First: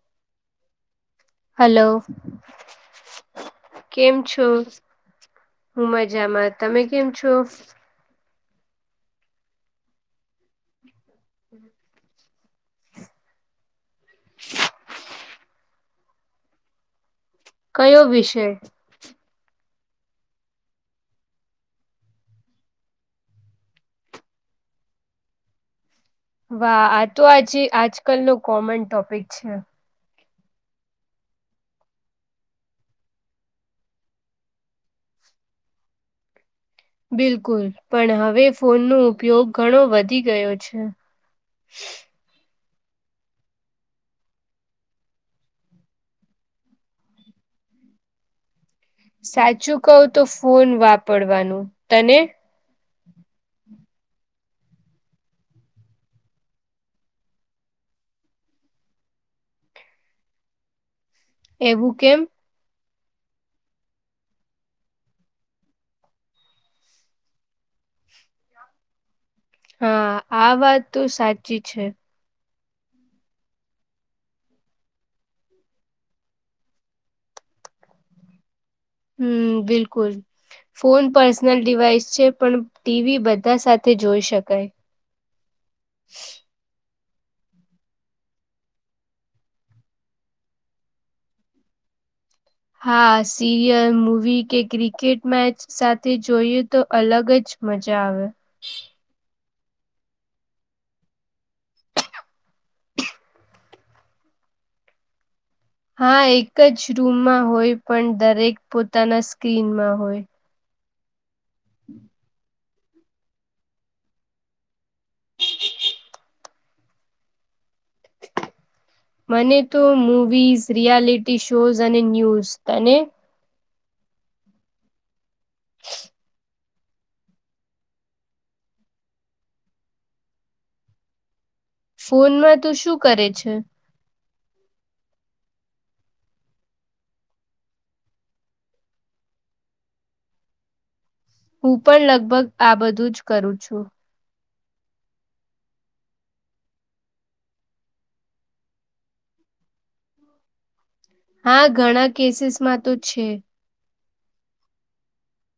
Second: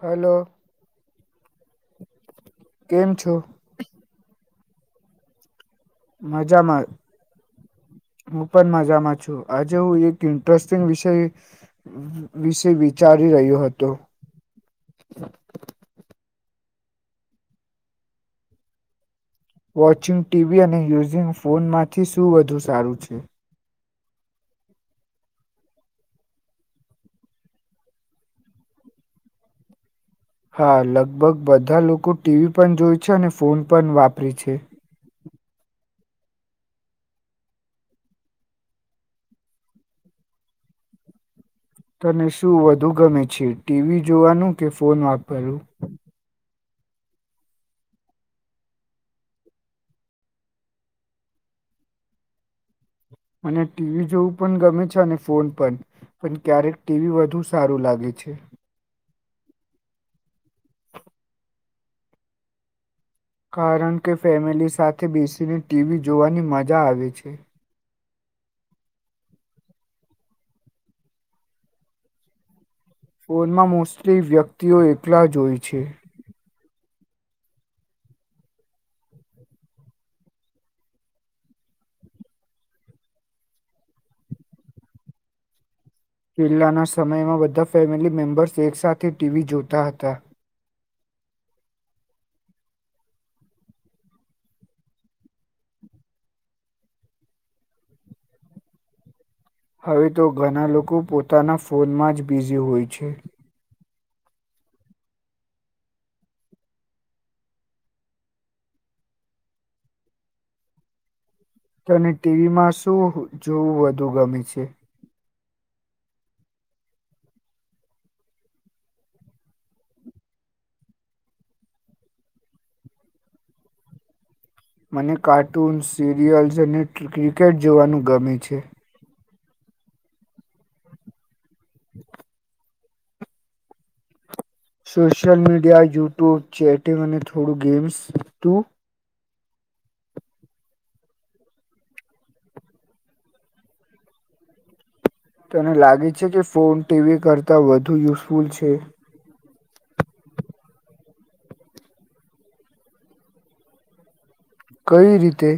Hello hello. કેમ છો કેમ છો હું મજામાં તમે કેમ છો? હું પણ મજામાં છું આજે હું એક ઇન્ટરેસ્ટિંગ વિષય [inaudible] વિશે વિચારી રહ્યો હતો. [inaudible] કયો વિષય? વોચિંગ ટીવી અને યુઝિંગ ફોનમાંથી શું વધુ સારું છે? વાહ આ તો આજે આજકાલ ન કોમન ટોપિક છે. હા લગભગ બધા લોકો ટીવી પણ જોય છે અને ફોન પણ વાપરે છે. બિલકુલ પણ હવે ફોનનો ઉપયોગ ઘણો વધી ગયો છે. તને શું વધુ ગમે છે ટીવી જોવાનું કે ફોન વાપરવું? સાચું કવ તો ફોન વાપરવાનું તને. મને ટીવી જોવું પણ ગમે છે અને ફોન પણ. પણ ક્યારેક ટીવી વધુ સારું લાગે છે. એવું કેમ. કારણ કે ફેમિલી સાથે બેસીને ટીવી જોવાની મજા આવે છે. હા આ વાત તો સાચી છે. ફોનમાં મોસ્ટલી વ્યક્તિઓ એકલા જ હોય છે. હમ્મ બિલકુલ. ફોન પર્સનલ ડિવાઈસ છે પણ ટીવી બધા સાથે જોઈ શકાય. પલ્લ્લાના સમયમાં બધા ફેમિલી મેમ્બર્સ એક સાથે ટીવી જોતા હતા. હા સિરિયલ મૂવી કે ક્રિકેટ મેચ સાથે જોઈએ તો અલગ જ મજા આવે. હા. હવે તો ઘણા લોકો પોતાના ફોનમાં જ બિઝી હોય છે. હા એક જ રૂમમાં હોય પણ દરેક પોતાના સ્ક્રીનમાં હોય. તને ટીવી માં શું જોવું વધુ ગમે છે. મને તો મૂવીઝ રિયાલિટી શોઝ અને ન્યૂઝ તને. મને કાર્ટૂન્સ સિરિયલ્સ અને ક્રિકેટ જોવાનું ગમે છે. ફોનમાં તું શું કરે છે. સોશિયલ મીડિયા યુટ્યુબ ચેટિંગ અને થોડું ગેમ્સ તું. હું પણ લગભગ આ બધું જ કરું છું. તને લાગે છે કે ફોન ટીવી કરતા વધુ યુઝફુલ છે. હા ઘણા કેસીસ માં તો છે. કઈ રીતે.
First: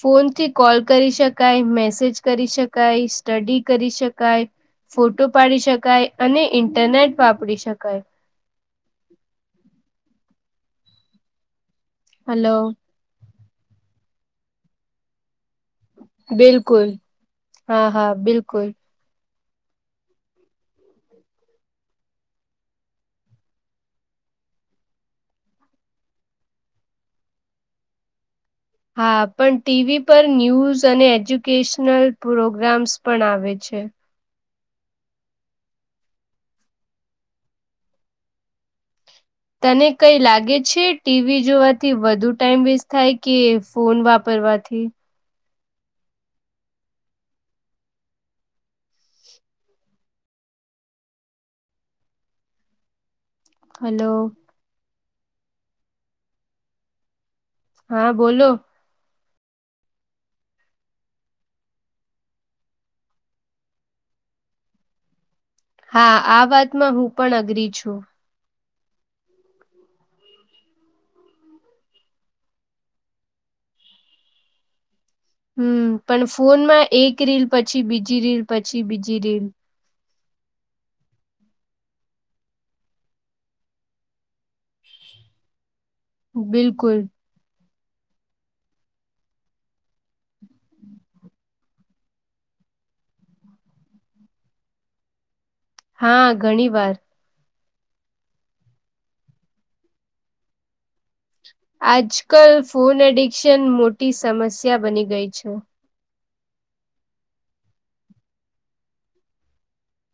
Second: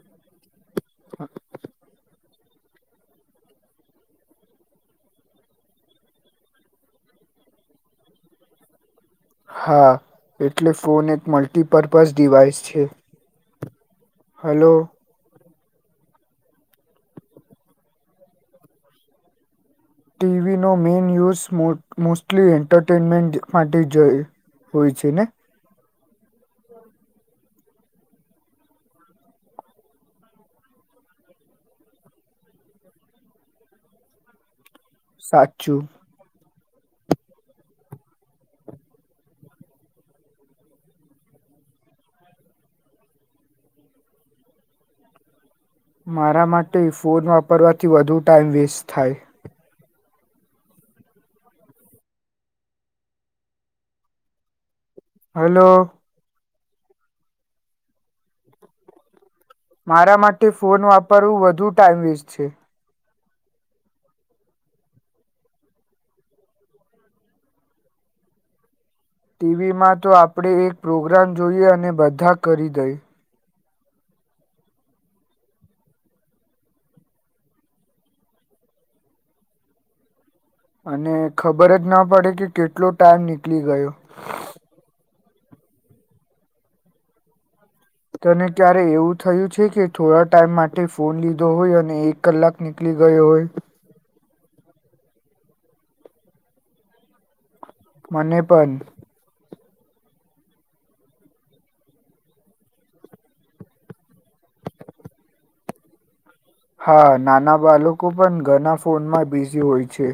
ફોનથી કોલ કરી શકાય મેસેજ કરી શકાય સ્ટડી કરી શકાય. ફોટો પાડી શકાય અને ઇન્ટરનેટ વાપરી શકાય. હા એટલે ફોન એક મલ્ટીપર્પઝ ડિવાઇસ હલો. છે. હલો. બિલકુલ હા હા બિલકુલ. ટીવીનો મેઇન યુઝ મો મોસ્ટલી એન્ટરટેનમેન્ટ માટે જો હોય છે ને. હા પણ ટીવી પર ન્યૂઝ અને એજ્યુકેશનલ પ્રોગ્રામ્સ પણ આવે છે. સાચું. તને કઈ લાગે છે ટીવી જોવાથી વધુ ટાઈમ વેસ્ટ થાય કે ફોન વાપરવાથી. મારા માટે ફોન વાપરવાથી વધુ ટાઈઇમ વેસ્ટ થાય. હલો. હલો. હા બોલો. મારા માટે ફોન વાપરવું વધુ ટાઈઇમ વેસ્ટ છે. હા આ વાતમાં હું પણ અગ્રી છું. ટીવીમાં તો આપણે એક પ્રોગ્રામ જોઈએ અને બધા કરી દઈ. હમ્મ પણ ફોનમાં એક રીલ પછી બીજી રીલ પછી બીજી રીલ. અને ખબર જ ના પડે કે કેટલો ટાઈમ નીકળી ગયો. બિલકુલ. તને ક્યારે એવું થયું છે કે થોડા ટાઈમ માટે ફોન લીધો હોય અને એ કલાક નીકળી ગયો હોય. હા ઘણી વાર. મને પણ. આજ કલ ફોન એડિક્શન મોટી સમસ્યા બની ગઈ છે. હા નાના બાળકો પણ ઘના ફોનમાં બિઝી હોય છે.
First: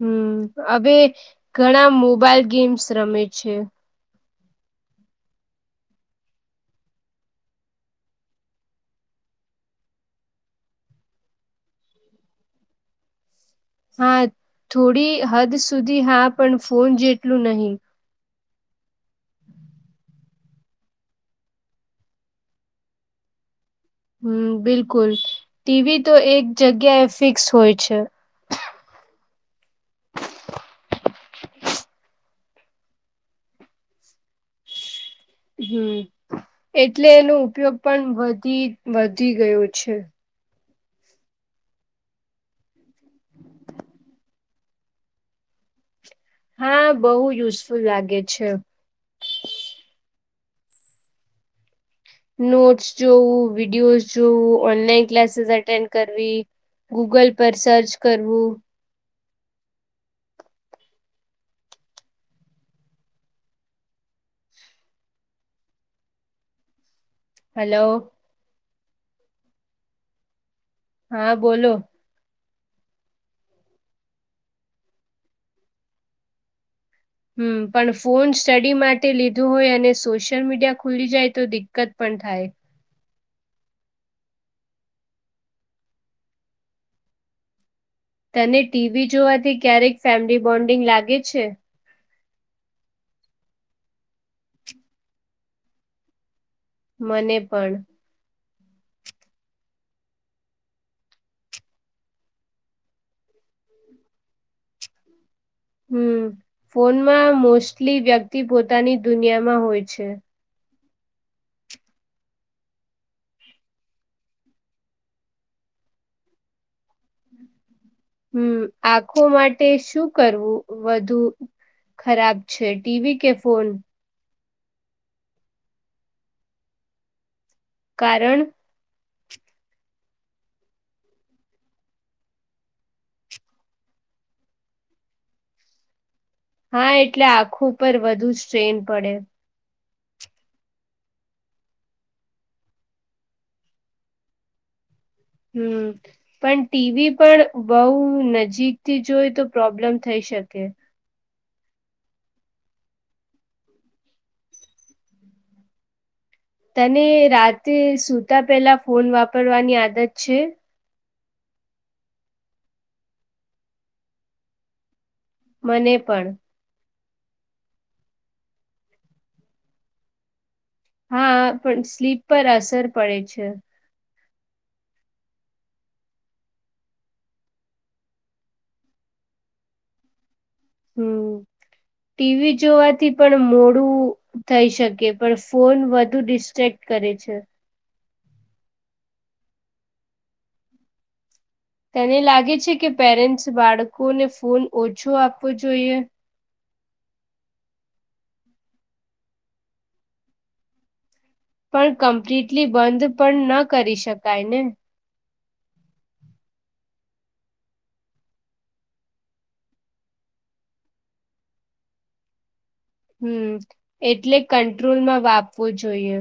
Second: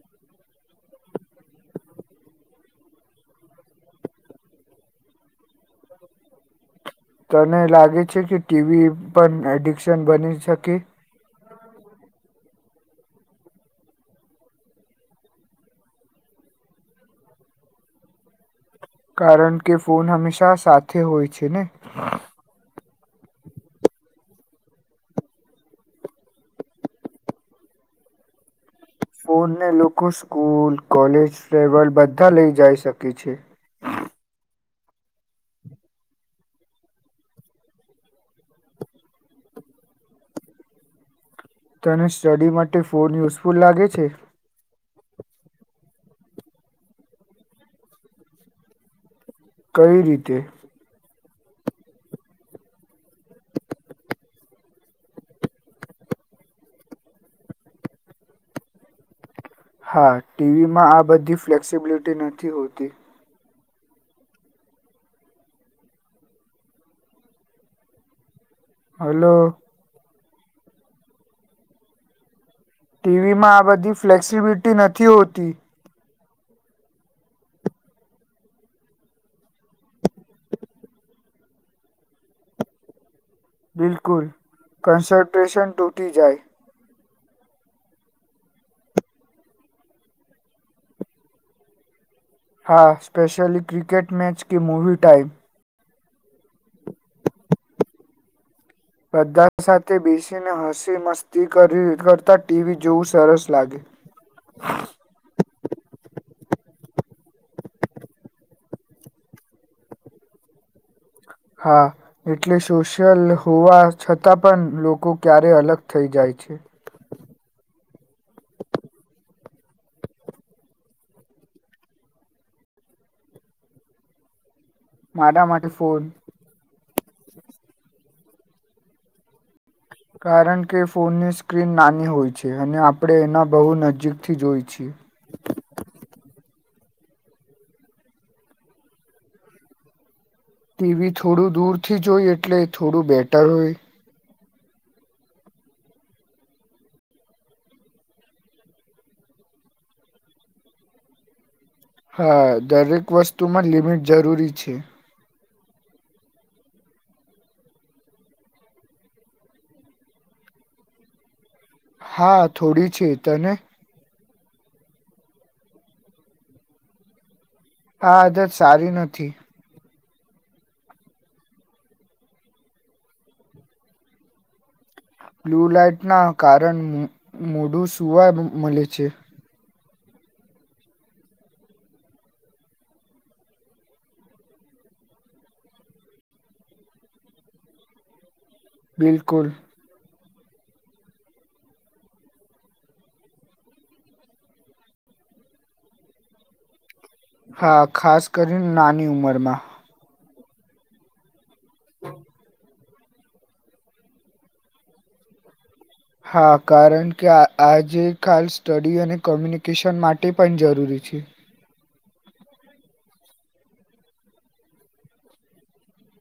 હમ્મ હવે ઘણા મોબાઈલ ગેમ્સ રમે છે. તને લાગે છે કે ટીવી પણ એડિક્શન બની શકે. હા થોડી હદ સુધી હા પણ ફોન જેટલું નહી. કારણ કે ફોન હમેશા સાથે હોય છે ને. હમ્મ બિલકુલ ટીવી તો એક જગ્યા એ ફિક્સ હોય છે. ફનને લોકો સ્કૂલ કોલેજ ટવલ બધા લઇ જઈ શકે છે હમ એટલે એનો ઉપયોગ પણ વધી વધી ગયો છે તને સ્ટડી માટે ફોન યુઝફુલ લાગે છે. હા બહુ યુઝફુલ લાગે છે. કઈ રીતે. નોટ્સ જોવું વિડીયોઝ જોવું ઓનલાઈન ક્લાસીસ એટેન્ડ કરવી. ગૂગલ પર સર્ચ કરવું હા ટીવીમાં આ બધી ફ્લેક્સિબિલિટી નથી હોતી હલો હલો હા બોલો ટીવીમાં આ બધી ફ્લેક્સિબિલિટી નથી હોતી હમ પણ ફોન સ્ટડી માટે લીધો હોય અને સોશિયલ મીડિયા ખુલી જાય તો દિક્કત પણ થાય બિલકુલ કન્સન્ટ્રેશન ટૂટી જાય તને ટીવી જોવાથી ક્યારેક ફેમિલી બોન્ડિંગ લાગે છે હા સ્પેશલી ક્રિકેટ મેચ કે મૂવી ટાઈમ મને પણ બધા સાથે બેસીને હસી મસ્તી કરી કરતા ટીવી જોવું સરસ લાગે હ હમ ફોનમાં મોસ્ટલી વ્યક્તિ પોતાની દુનિયામાં હોય છે હા એટલે સોશિયલ હોવા છતાં પણ લોકો ક્યારે અલગ થઈ જાય છે હમ આખો માટે શું કરવું વધુ ખરાબ છે ટીવીી કે ફોન મારા માટે ફોન કારણ કારણ કે ફોનની સ્ક્રીન નાની હોય છે અને આપણે એના બહુ નજીકથી જોઈ છીએ હા એટલે આખું પર વધુ સ્ટ્રેન પડે ટીવી થોડું દૂર થી જોય એટલે થોડું બેટર હોય હમ પણ ટીવી પણ બઉ નજીકથી જોઈ તો પ્રોબ્લેમ થઈ શકે હા દરેક વસ્તુમાં લિમિટ જરૂરી છે તને રાતે સુતા પેલા ફોન વાપરવાની આદત છે હા થોડી છે તને મને પણ હા આદત સારી નથી. હા પણ સ્લીપ પર અસર પડે છે. બ્લુ લઇટના કારણ મોઢું સવાય મળે છે. હમ ટીવી જોવાથી પણ મોડું થઈ શકે પણ ફોન વધુ ડિસ્ટ્રેક્ટ કરે છે. બિલકુલ તેને લાગે છે કે પેરેન્ટ્સ બાળકોને ફોન ઓછો આપવો જોઈએ હા ખાસ કરીને નાની ઉંમરમાં પણ કમ્પ્લીટલી બંધ પણ ન કરી શકાય ને હા કારણ કે આ આજે ખાલ સ્ટડી અને કોમ્યુનિકેશન માટે પણ જરૂરી છે. હમ એટલે કંટ્રોલ માં વાપવું જોઈએ.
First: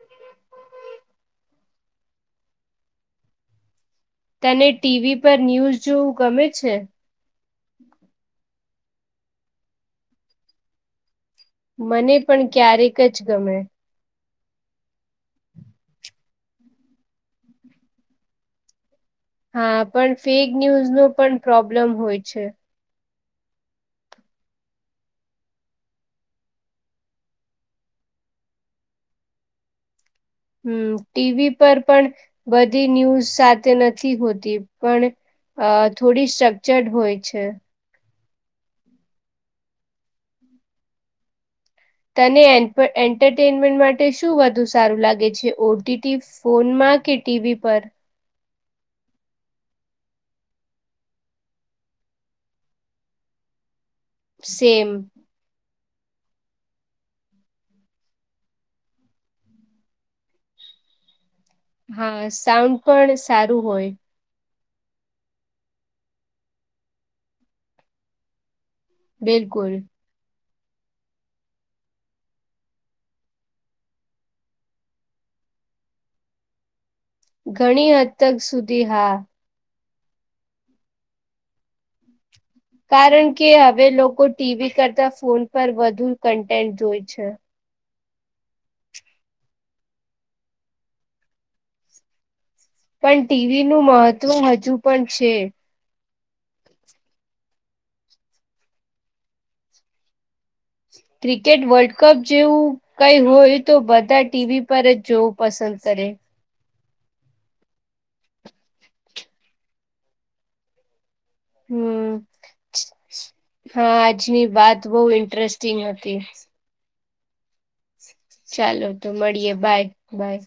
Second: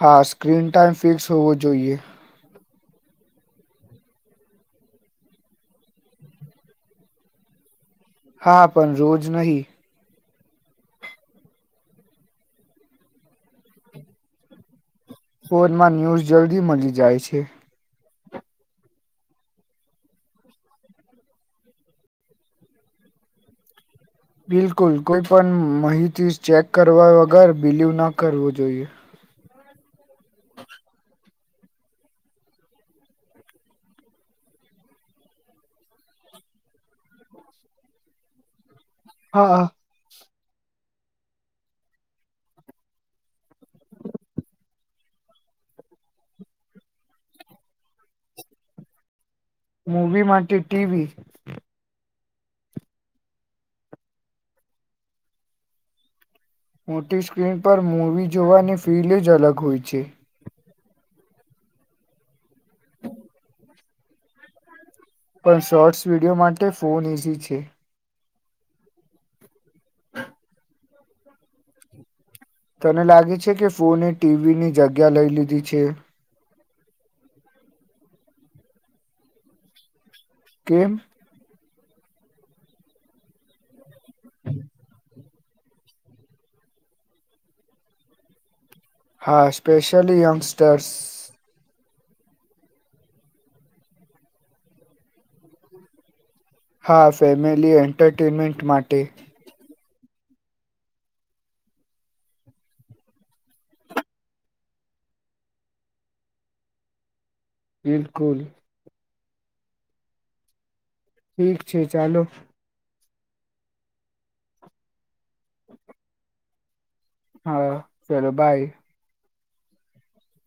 હા સ્ક્રીન ટાઈમ ફિક્સ હોવો જોઈએ. તને ટીવી પર ન્યૂઝ જોવું ગમે છે. હા પણ રોજ નહી. મને પણ ક્યારેક જ ગમે ફોનમાં ન્યૂઝ જલ્દી મળી જાય છે. હા પણ ફેક ન્યુઝ નો પણ પ્રોબ્લેમ હોય છે. બિલકુલ કોઈ પણ માહિતી ચેક કરવા વગર બિલીવ ના કરવો જોઈએ હમ ટીવી પર પણ બધી ન્યૂઝ સાથે નથી હોતી પણ અ થોડી સ્ટ્રક્ચર્ડ હોય છે. હા હા તને એન્ટરટેનમેન્ટ માટે શું વધુ સારું લાગે છે ઓટીટી ફોનમાં કે ટીવી પર મૂવી માટે ટીવી. સેમ મોટી સ્ક્રીન પર મૂવી જોવાની ફીલ જ અલગ હોય છે. હા સાઉન્ડ પણ સારું હોય. પણ શોર્ટ્સ વિડીયો માટે ફોન ઈઝી છે. બિલકુલ તને લાગે છે કે ફોને ટીવીની જગ્યા લઈ લીધી છે. ઘણી હક સુધી હા કેમ [unintelligible] કારણ કે હવે લોકો ટીવી કરતા ફોન પર વધુ કન્ટેન્ટ જોય છે. હા સ્પેશલી યંગસ્ટર્સ પણ ટીવી નું મહત્વ હજુ પણ છે. હા ફેમિલી એન્ટરટેનમેન્ટ માટે ક્રિકેટ વર્લ્ડ કપ જેવું કઈ હોય તો બધા ટીવી પર જ જોવું પસંદ કરે બિલકુલ ઠીક છે હમ ચાલો હા આજની વાત બહુ ઇન્ટરેસ્ટિંગ હતી. હા ચલો બાય ચાલો તો મળીએે બાય બાય.